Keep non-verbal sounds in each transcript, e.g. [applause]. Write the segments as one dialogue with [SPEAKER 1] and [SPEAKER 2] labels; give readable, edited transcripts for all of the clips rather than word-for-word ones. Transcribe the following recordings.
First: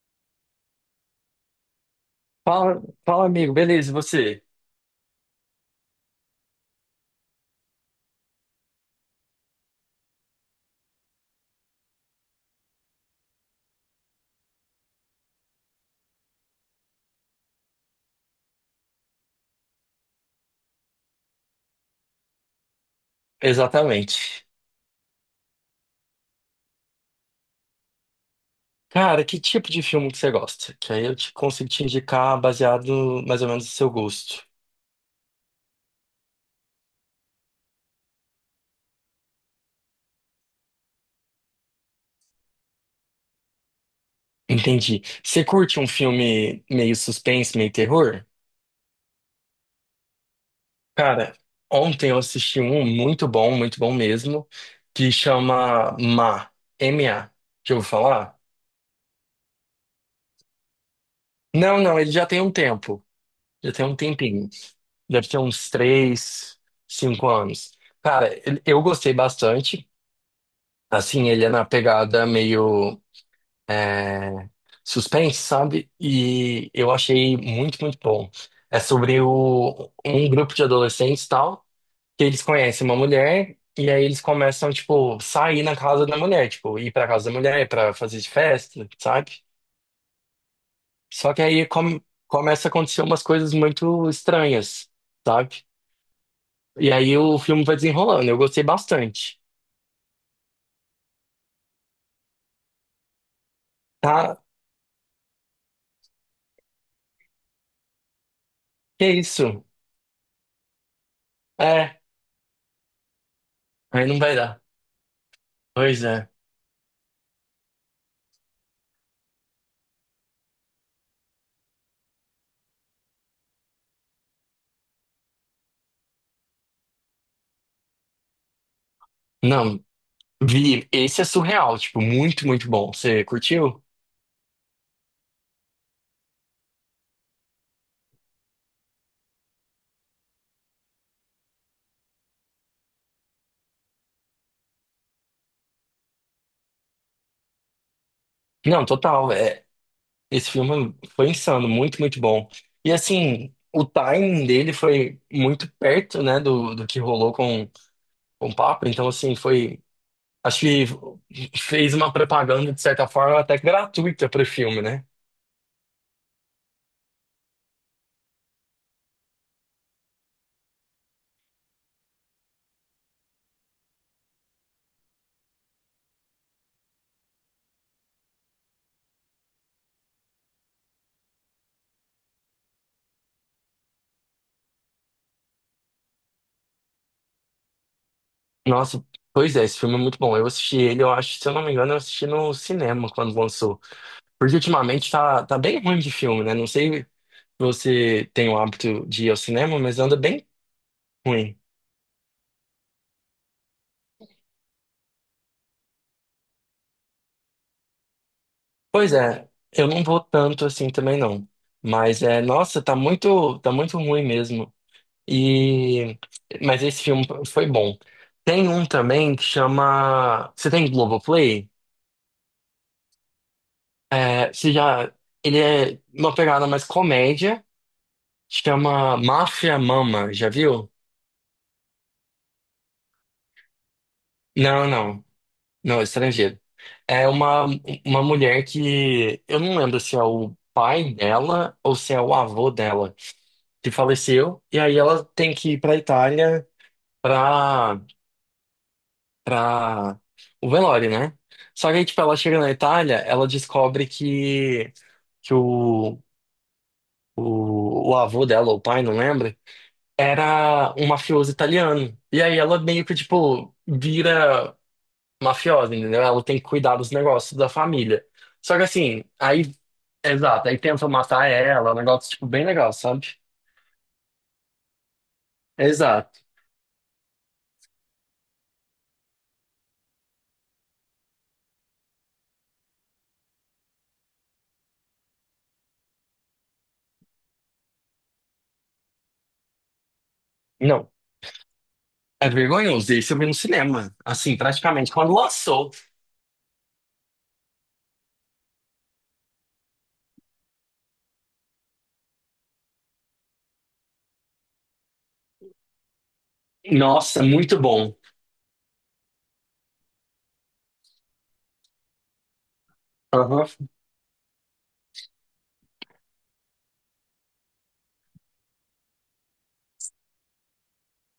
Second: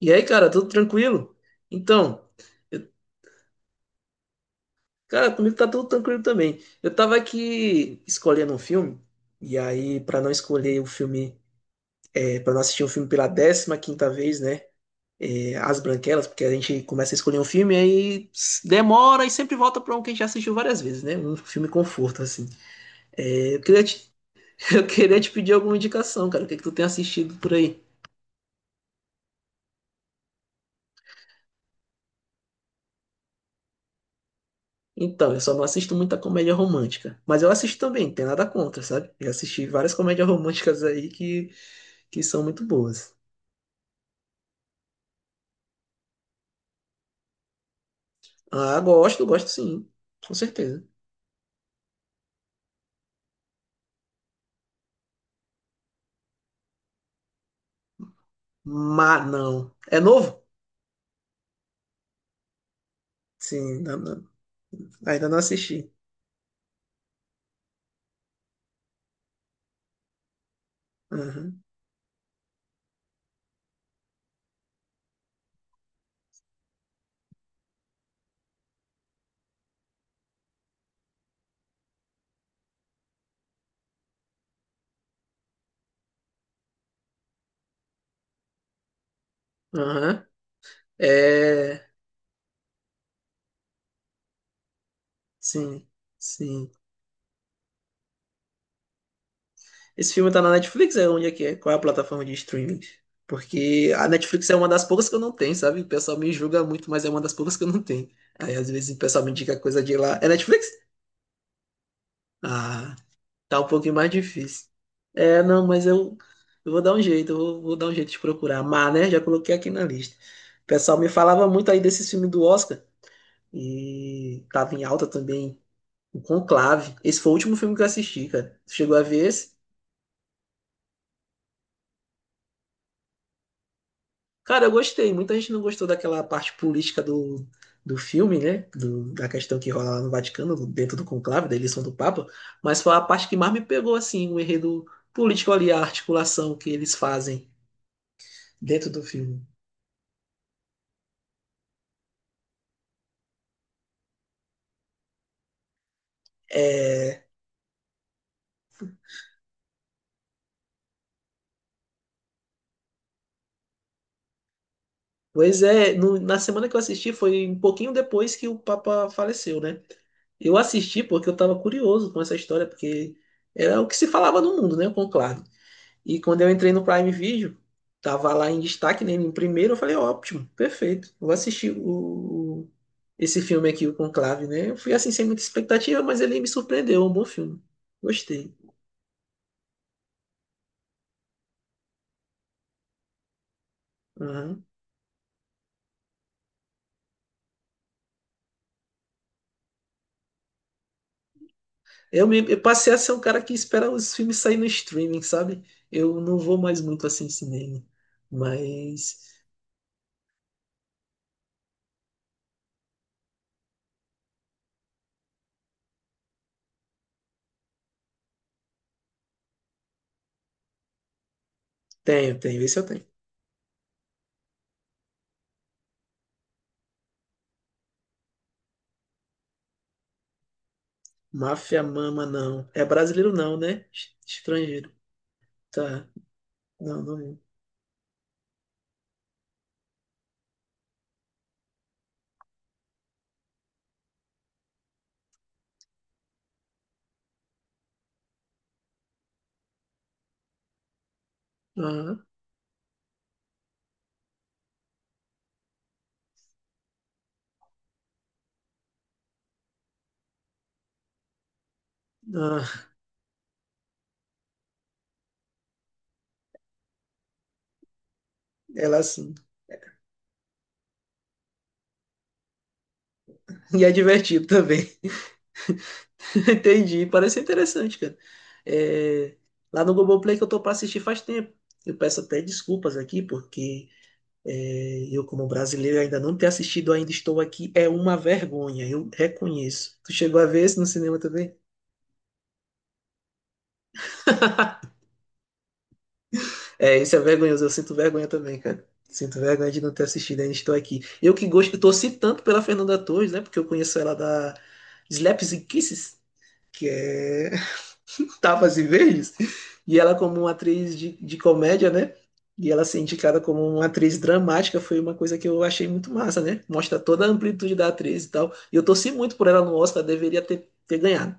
[SPEAKER 1] E aí, cara, tudo tranquilo? Então,
[SPEAKER 2] Fala,
[SPEAKER 1] eu-
[SPEAKER 2] fala, amigo. Beleza, e você?
[SPEAKER 1] cara, comigo tá tudo tranquilo também. Eu tava aqui escolhendo um filme, e aí, pra não escolher o filme, para não assistir um filme pela décima quinta vez, né? As Branquelas, porque a gente começa a escolher um filme, aí demora e sempre volta pra um que a gente já assistiu várias vezes, né? Um filme conforto, assim. É, eu queria te,
[SPEAKER 2] Exatamente.
[SPEAKER 1] [laughs] eu queria te pedir alguma indicação, cara. O que que tu tem assistido por aí?
[SPEAKER 2] Cara, que tipo de filme que você gosta? Que aí eu te consigo te indicar baseado mais ou menos no seu gosto.
[SPEAKER 1] Então, eu só não assisto muita comédia romântica. Mas eu assisto também, não tem nada contra, sabe? Eu assisti várias comédias românticas aí que são muito boas.
[SPEAKER 2] Entendi. Você curte um filme meio suspense, meio terror?
[SPEAKER 1] Ah, gosto, gosto sim, com certeza.
[SPEAKER 2] Cara, ontem eu assisti um muito bom mesmo, que chama Ma, M M.A. Já ouviu falar?
[SPEAKER 1] Mas não. É novo?
[SPEAKER 2] Não, não, ele já tem um tempo. Já
[SPEAKER 1] Sim,
[SPEAKER 2] tem
[SPEAKER 1] ainda
[SPEAKER 2] um
[SPEAKER 1] não,
[SPEAKER 2] tempinho. Deve
[SPEAKER 1] ainda não
[SPEAKER 2] ter uns
[SPEAKER 1] assisti.
[SPEAKER 2] três, cinco anos. Cara, eu gostei bastante. Assim, ele é
[SPEAKER 1] Aham,
[SPEAKER 2] na pegada meio é, suspense, sabe? E eu achei muito, muito bom. É sobre um grupo de adolescentes e tal, que eles conhecem uma mulher e aí eles começam, tipo, sair na casa da mulher, tipo, ir pra casa da mulher pra fazer festa, sabe?
[SPEAKER 1] aham.
[SPEAKER 2] Só que aí
[SPEAKER 1] É.
[SPEAKER 2] começa a acontecer umas coisas muito estranhas, sabe?
[SPEAKER 1] Sim, sim.
[SPEAKER 2] E aí o filme vai desenrolando. Eu gostei bastante.
[SPEAKER 1] Esse filme tá na Netflix? É onde é que é? Qual é a plataforma de streaming? Porque a
[SPEAKER 2] Tá?
[SPEAKER 1] Netflix é uma das poucas que eu não tenho, sabe? O pessoal me julga muito, mas é uma das poucas que eu não tenho. Aí às vezes o
[SPEAKER 2] Que
[SPEAKER 1] pessoal me indica
[SPEAKER 2] isso?
[SPEAKER 1] coisa de lá. É Netflix?
[SPEAKER 2] É,
[SPEAKER 1] Ah, tá um pouquinho
[SPEAKER 2] aí
[SPEAKER 1] mais
[SPEAKER 2] não vai dar.
[SPEAKER 1] difícil. É, não, mas
[SPEAKER 2] Pois
[SPEAKER 1] eu,
[SPEAKER 2] é.
[SPEAKER 1] eu vou dar um jeito, eu vou dar um jeito de procurar. Mané, já coloquei aqui na lista. O pessoal me falava muito aí desse filme do Oscar, e tava em alta também, o Conclave. Esse foi o último filme que eu assisti, cara. Tu chegou a ver esse?
[SPEAKER 2] Não, vi, esse é surreal, tipo, muito, muito bom. Você curtiu?
[SPEAKER 1] Cara, eu gostei. Muita gente não gostou daquela parte política do filme, né? Da questão que rola lá no Vaticano, dentro do Conclave, da eleição do Papa, mas foi a parte que mais me pegou, assim, o enredo político ali, a articulação que eles fazem
[SPEAKER 2] Não,
[SPEAKER 1] dentro do
[SPEAKER 2] total,
[SPEAKER 1] filme.
[SPEAKER 2] é, esse filme foi insano, muito, muito bom. E assim, o timing dele foi muito perto, né, do que
[SPEAKER 1] É,
[SPEAKER 2] rolou com o Papa, então assim, foi, acho que fez uma propaganda, de certa forma, até gratuita pro filme, né?
[SPEAKER 1] pois é, na semana que eu assisti foi um pouquinho depois que o Papa faleceu, né? Eu assisti porque eu estava curioso com essa história, porque era o que se falava no mundo, né? O Conclave. E quando eu entrei no Prime Video, tava lá em destaque, né? Em primeiro, eu falei, ótimo, perfeito. Vou assistir esse filme aqui, o Conclave, né? Eu fui assim sem muita expectativa, mas ele me surpreendeu, é um bom filme. Gostei.
[SPEAKER 2] Nossa, pois é, esse filme é muito bom. Eu assisti ele, eu acho, se eu não me engano, eu assisti no cinema quando lançou. Porque
[SPEAKER 1] Aham.
[SPEAKER 2] ultimamente tá bem ruim de filme, né? Não sei. Você tem o hábito de ir ao cinema, mas anda bem ruim.
[SPEAKER 1] Eu passei a ser um cara que espera os filmes saírem no streaming, sabe? Eu não vou mais muito assim em cinema.
[SPEAKER 2] Pois
[SPEAKER 1] Mas
[SPEAKER 2] é, eu não vou tanto assim também não. Mas é, nossa, tá muito, tá muito ruim mesmo. E mas esse filme foi bom. Tem um também que chama, você tem Globoplay?
[SPEAKER 1] tenho, tenho, esse eu tenho.
[SPEAKER 2] É, você já, ele é uma pegada mais comédia, chama Máfia Mama, já viu?
[SPEAKER 1] Máfia Mama, não. É brasileiro, não, né?
[SPEAKER 2] Não,
[SPEAKER 1] Estrangeiro.
[SPEAKER 2] não. Não,
[SPEAKER 1] Tá.
[SPEAKER 2] estrangeiro.
[SPEAKER 1] Não, não
[SPEAKER 2] É
[SPEAKER 1] vi.
[SPEAKER 2] uma mulher que eu não lembro se é o pai dela ou se é o avô dela que faleceu, e aí ela tem que ir pra Itália pra, pra o velório, né? Só que aí, tipo,
[SPEAKER 1] Ah,
[SPEAKER 2] ela chega na Itália, ela descobre que o avô dela, ou o pai, não lembro, era um mafioso italiano. E aí
[SPEAKER 1] ah,
[SPEAKER 2] ela meio que, tipo, vira mafiosa, entendeu? Ela tem que cuidar dos negócios da família. Só que
[SPEAKER 1] ela
[SPEAKER 2] assim,
[SPEAKER 1] sim.
[SPEAKER 2] aí, exato, aí tentam matar ela, um negócio, tipo, bem legal, sabe?
[SPEAKER 1] E é divertido também. [laughs]
[SPEAKER 2] Exato.
[SPEAKER 1] Entendi. Parece interessante, cara. É, lá no Globoplay que eu tô pra assistir faz tempo. Eu peço até desculpas aqui, porque eu, como brasileiro, ainda não ter assistido Ainda Estou Aqui é uma vergonha, eu reconheço. Tu chegou a ver esse no
[SPEAKER 2] Não,
[SPEAKER 1] cinema também?
[SPEAKER 2] é vergonhoso. Esse eu vi no cinema, assim,
[SPEAKER 1] [laughs]
[SPEAKER 2] praticamente, quando lançou.
[SPEAKER 1] É, isso é vergonhoso, eu sinto vergonha também, cara. Sinto vergonha de não ter assistido Ainda Estou Aqui. Eu que gosto, eu torci tanto pela Fernanda Torres, né? Porque eu conheço ela da Slaps and Kisses, que
[SPEAKER 2] Nossa,
[SPEAKER 1] é
[SPEAKER 2] muito bom.
[SPEAKER 1] tapas e verdes. E ela, como uma atriz de comédia, né? E ela ser indicada como
[SPEAKER 2] Aham.
[SPEAKER 1] uma atriz dramática foi uma coisa que eu achei muito massa, né? Mostra toda a amplitude da atriz e tal. E eu torci muito por ela no Oscar, deveria ter ganhado.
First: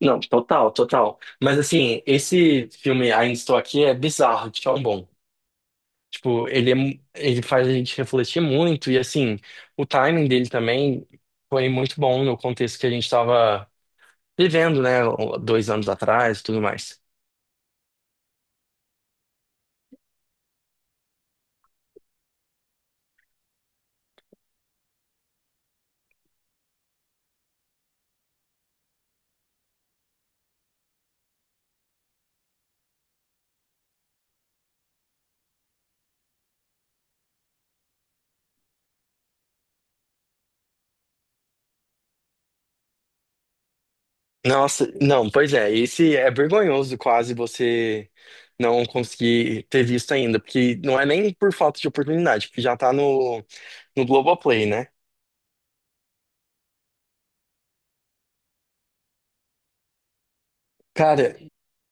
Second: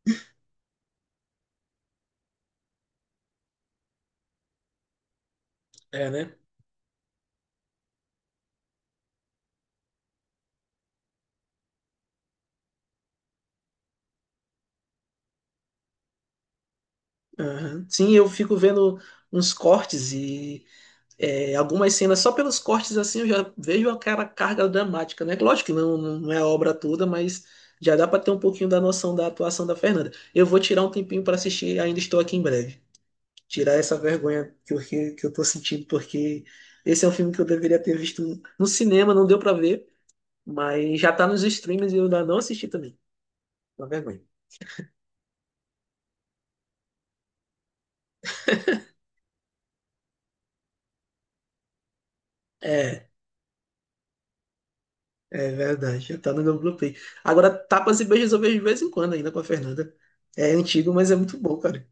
[SPEAKER 2] Não, total, total. Mas assim, esse filme Ainda Estou Aqui é bizarro, de tão bom.
[SPEAKER 1] É, né?
[SPEAKER 2] Tipo, ele, ele faz a gente refletir muito e assim, o timing dele também foi muito bom no contexto que a gente estava vivendo, né? Dois anos atrás, tudo mais.
[SPEAKER 1] Aham. Sim, eu fico vendo uns cortes e algumas cenas, só pelos cortes assim eu já vejo aquela carga dramática, né? Lógico que não, não é a obra toda, mas já dá para ter um pouquinho da noção da atuação da Fernanda. Eu vou tirar um tempinho para assistir Ainda Estou Aqui em breve. Tirar essa vergonha que eu tô sentindo, porque esse é um filme que eu deveria ter visto no cinema, não deu pra ver, mas já tá nos streams e eu ainda não assisti também. Uma vergonha.
[SPEAKER 2] Nossa, não, pois é, esse é vergonhoso quase você não conseguir ter visto ainda, porque não é nem por falta de oportunidade, porque já tá
[SPEAKER 1] É,
[SPEAKER 2] no Globoplay, né?
[SPEAKER 1] é verdade, já tá no meu Globoplay. Agora, Tapas e Beijos eu vejo de vez em quando ainda com a Fernanda. É antigo, mas é
[SPEAKER 2] Cara,
[SPEAKER 1] muito bom, cara.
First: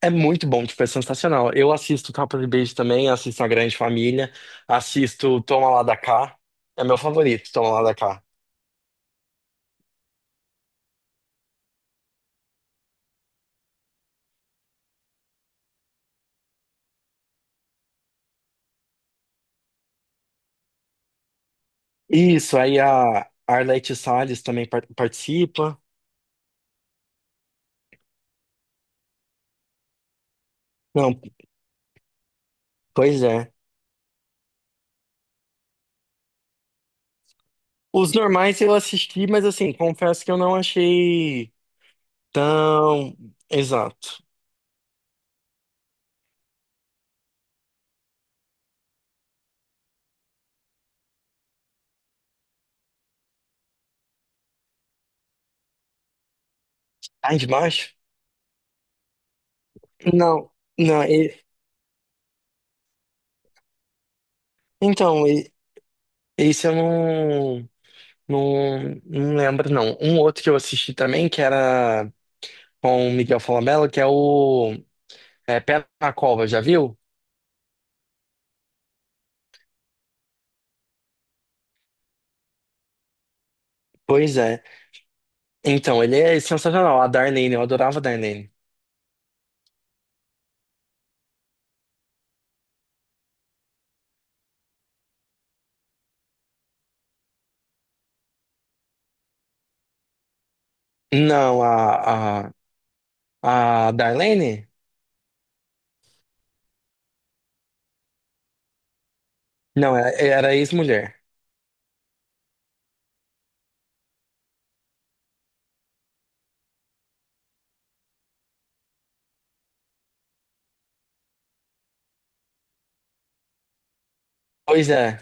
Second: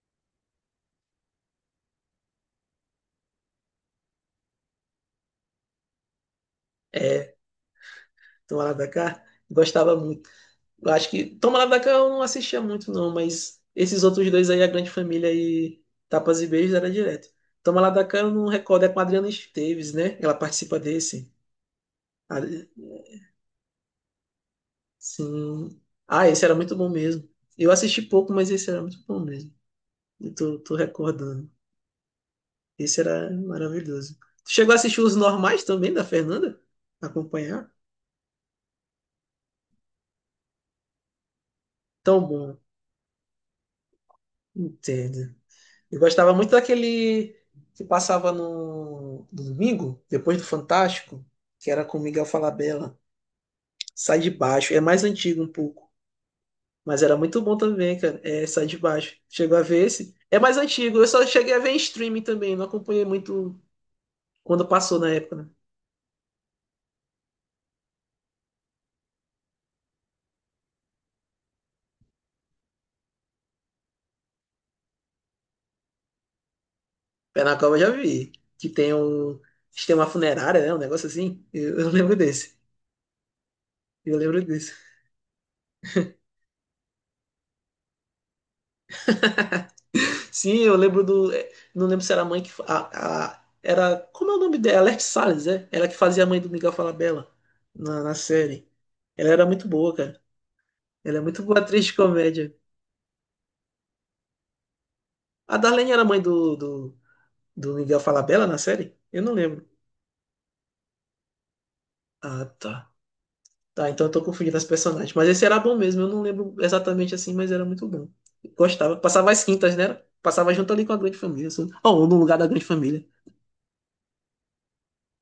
[SPEAKER 2] é muito bom, tipo, é sensacional. Eu assisto Capa de Beijo também, assisto A Grande Família, assisto Toma Lá da Cá, é meu
[SPEAKER 1] É,
[SPEAKER 2] favorito, Toma Lá da Cá.
[SPEAKER 1] Tomara da Cá, gostava muito. Eu acho que Toma Lá da Cá eu não assistia muito, não, mas esses outros dois aí, A Grande Família e Tapas e Beijos, era direto. Toma Lá da Cá eu não recordo, é com a Adriana Esteves, né? Ela participa desse. A-
[SPEAKER 2] Isso, aí a Arlete Salles também
[SPEAKER 1] Sim.
[SPEAKER 2] participa.
[SPEAKER 1] Ah, esse era muito bom mesmo. Eu assisti pouco, mas esse era muito bom mesmo. Eu tô
[SPEAKER 2] Não,
[SPEAKER 1] recordando. Esse
[SPEAKER 2] pois
[SPEAKER 1] era
[SPEAKER 2] é.
[SPEAKER 1] maravilhoso. Tu chegou a assistir Os Normais também, da Fernanda? Acompanhar?
[SPEAKER 2] Os normais eu assisti, mas assim, confesso que eu não achei
[SPEAKER 1] Tão bom.
[SPEAKER 2] tão exato.
[SPEAKER 1] Entendo. Eu gostava muito daquele que passava no domingo, depois do Fantástico, que era com Miguel Falabella. Sai de baixo. É mais antigo um pouco. Mas era
[SPEAKER 2] Ah,
[SPEAKER 1] muito
[SPEAKER 2] de
[SPEAKER 1] bom
[SPEAKER 2] baixo?
[SPEAKER 1] também, cara. É, Sai de baixo. Chegou a ver esse? É
[SPEAKER 2] Não,
[SPEAKER 1] mais antigo.
[SPEAKER 2] não.
[SPEAKER 1] Eu só cheguei a ver em streaming também. Não acompanhei muito quando passou na
[SPEAKER 2] Então,
[SPEAKER 1] época, né?
[SPEAKER 2] esse eu não, não, não lembro, não. Um outro que eu assisti também, que era com o Miguel Falabella, que é o é, Pé na Cova, já viu?
[SPEAKER 1] Pé na Cova eu já vi. Que tem um sistema funerário, né? Um negócio assim. Eu lembro desse. Eu
[SPEAKER 2] Pois
[SPEAKER 1] lembro
[SPEAKER 2] é.
[SPEAKER 1] desse.
[SPEAKER 2] Então, ele é sensacional. A Darlene, eu adorava a Darlene.
[SPEAKER 1] Sim, eu lembro do. Não lembro se era a mãe que era. Como é o nome dela? Alerte Salles, é? Ela que fazia a mãe do Miguel Falabella na série. Ela era muito boa, cara. Ela é muito boa
[SPEAKER 2] Não,
[SPEAKER 1] atriz de comédia.
[SPEAKER 2] a Darlene?
[SPEAKER 1] A Darlene era a mãe do Miguel Falabella na série? Eu não lembro.
[SPEAKER 2] Não, era ex-mulher.
[SPEAKER 1] Ah, tá. Tá, então eu tô confundindo as personagens. Mas esse era bom mesmo. Eu não lembro exatamente assim, mas era muito bom. Gostava. Passava as quintas, né? Passava junto ali com a Grande Família, assim. Ou no lugar da Grande Família.
[SPEAKER 2] Pois é,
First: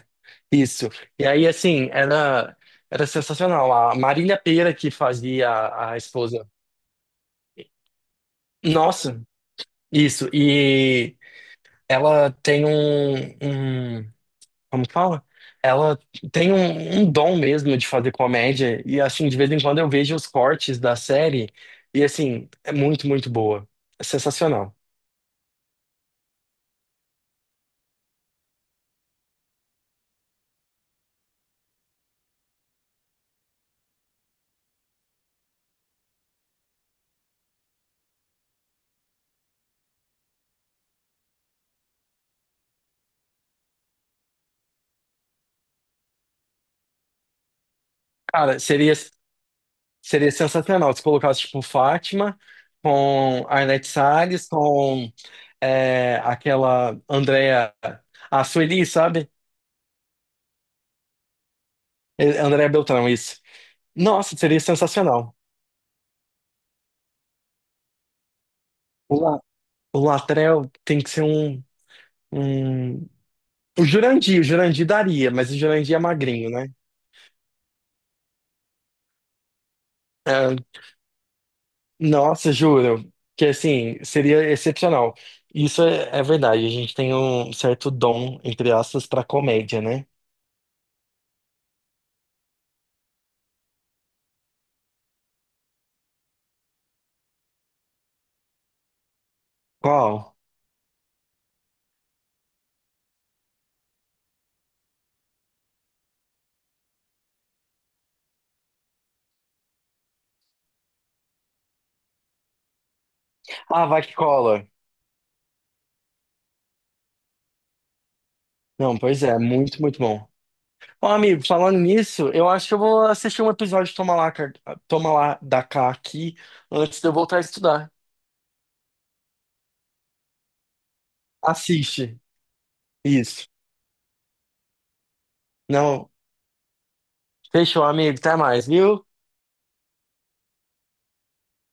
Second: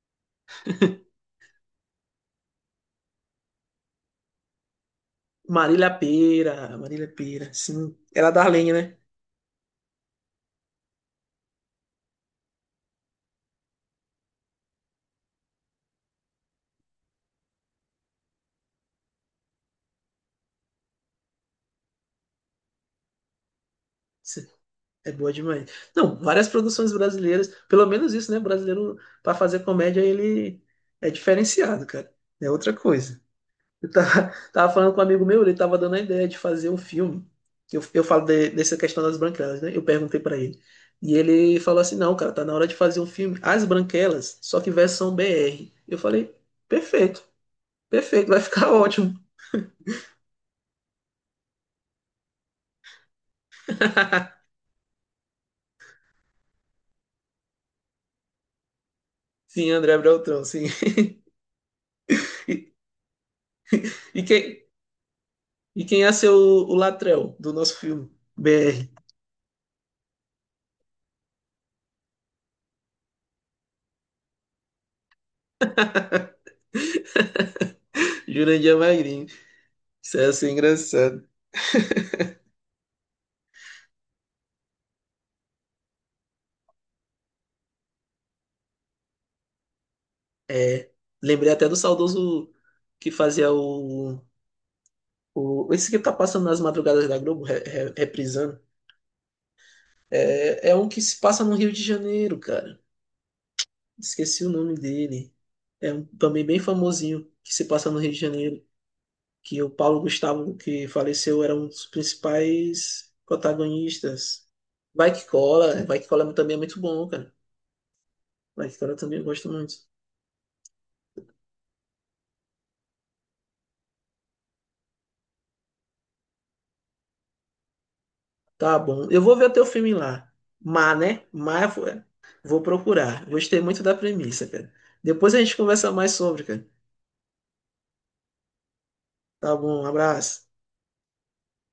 [SPEAKER 2] isso. E aí, assim, era, era sensacional. A Marília Pêra que fazia
[SPEAKER 1] Marília
[SPEAKER 2] a esposa.
[SPEAKER 1] Pêra. Marília Pêra, sim. Era a Darlene, né?
[SPEAKER 2] Nossa, isso. E ela tem um, um- como que fala? Ela tem um, um dom mesmo de fazer comédia. E, assim, de vez em quando eu vejo os cortes da série. E, assim, é muito, muito boa. É
[SPEAKER 1] Cê-
[SPEAKER 2] sensacional.
[SPEAKER 1] É boa demais. Não, várias produções brasileiras, pelo menos isso, né? Brasileiro, para fazer comédia, ele é diferenciado, cara. É outra coisa. Eu [laughs] tava falando com um amigo meu, ele tava dando a ideia de fazer um filme. Eu falo dessa questão das branquelas, né? Eu perguntei para ele. E ele falou assim: não, cara, tá na hora de fazer um filme. As branquelas, só que versão BR. Eu falei: perfeito, perfeito, vai
[SPEAKER 2] Cara,
[SPEAKER 1] ficar
[SPEAKER 2] seria.
[SPEAKER 1] ótimo.
[SPEAKER 2] Seria sensacional se colocasse, tipo, Fátima com Arnete Arlete Salles,
[SPEAKER 1] [laughs]
[SPEAKER 2] com é, aquela Andrea... A Sueli, sabe?
[SPEAKER 1] Sim, André Beltrão, sim. [laughs]
[SPEAKER 2] É,
[SPEAKER 1] E,
[SPEAKER 2] Andrea Beltrão, isso.
[SPEAKER 1] e
[SPEAKER 2] Nossa,
[SPEAKER 1] quem,
[SPEAKER 2] seria sensacional.
[SPEAKER 1] E quem ia ser o Latrell do nosso filme? BR.
[SPEAKER 2] O, La- o Latrell tem que ser um, um... o Jurandir daria, mas o Jurandir é magrinho, né?
[SPEAKER 1] [laughs] Jurandir é Magrinho. Isso ia ser
[SPEAKER 2] É,
[SPEAKER 1] engraçado.
[SPEAKER 2] nossa, juro. Que, assim, seria excepcional. Isso é, é verdade, a gente tem um certo dom, entre aspas, pra comédia, né?
[SPEAKER 1] É. Lembrei até do saudoso que fazia o. o esse que tá passando nas madrugadas da Globo, reprisando.
[SPEAKER 2] Qual?
[SPEAKER 1] É, é um que se passa no Rio de Janeiro, cara. Esqueci o nome dele. É um, também bem famosinho que se passa no Rio de Janeiro, que o Paulo Gustavo, que faleceu, era um dos principais
[SPEAKER 2] Ah, vai que
[SPEAKER 1] protagonistas.
[SPEAKER 2] cola.
[SPEAKER 1] Vai que cola também é muito bom, cara. Vai que cola
[SPEAKER 2] Não,
[SPEAKER 1] também
[SPEAKER 2] pois
[SPEAKER 1] eu
[SPEAKER 2] é,
[SPEAKER 1] gosto muito.
[SPEAKER 2] muito, muito bom. Ó, amigo, falando nisso, eu acho que eu vou assistir um episódio de Toma Lá, Toma Lá da Cá aqui antes de eu voltar a estudar.
[SPEAKER 1] Tá bom. Eu vou ver o teu filme lá. Má, né? Má, vou
[SPEAKER 2] Assiste.
[SPEAKER 1] vou procurar.
[SPEAKER 2] Isso.
[SPEAKER 1] Gostei muito da premissa, cara. Depois a gente conversa mais
[SPEAKER 2] Não,
[SPEAKER 1] sobre, cara.
[SPEAKER 2] fechou, amigo. Até mais, viu?
[SPEAKER 1] Tá bom, um abraço.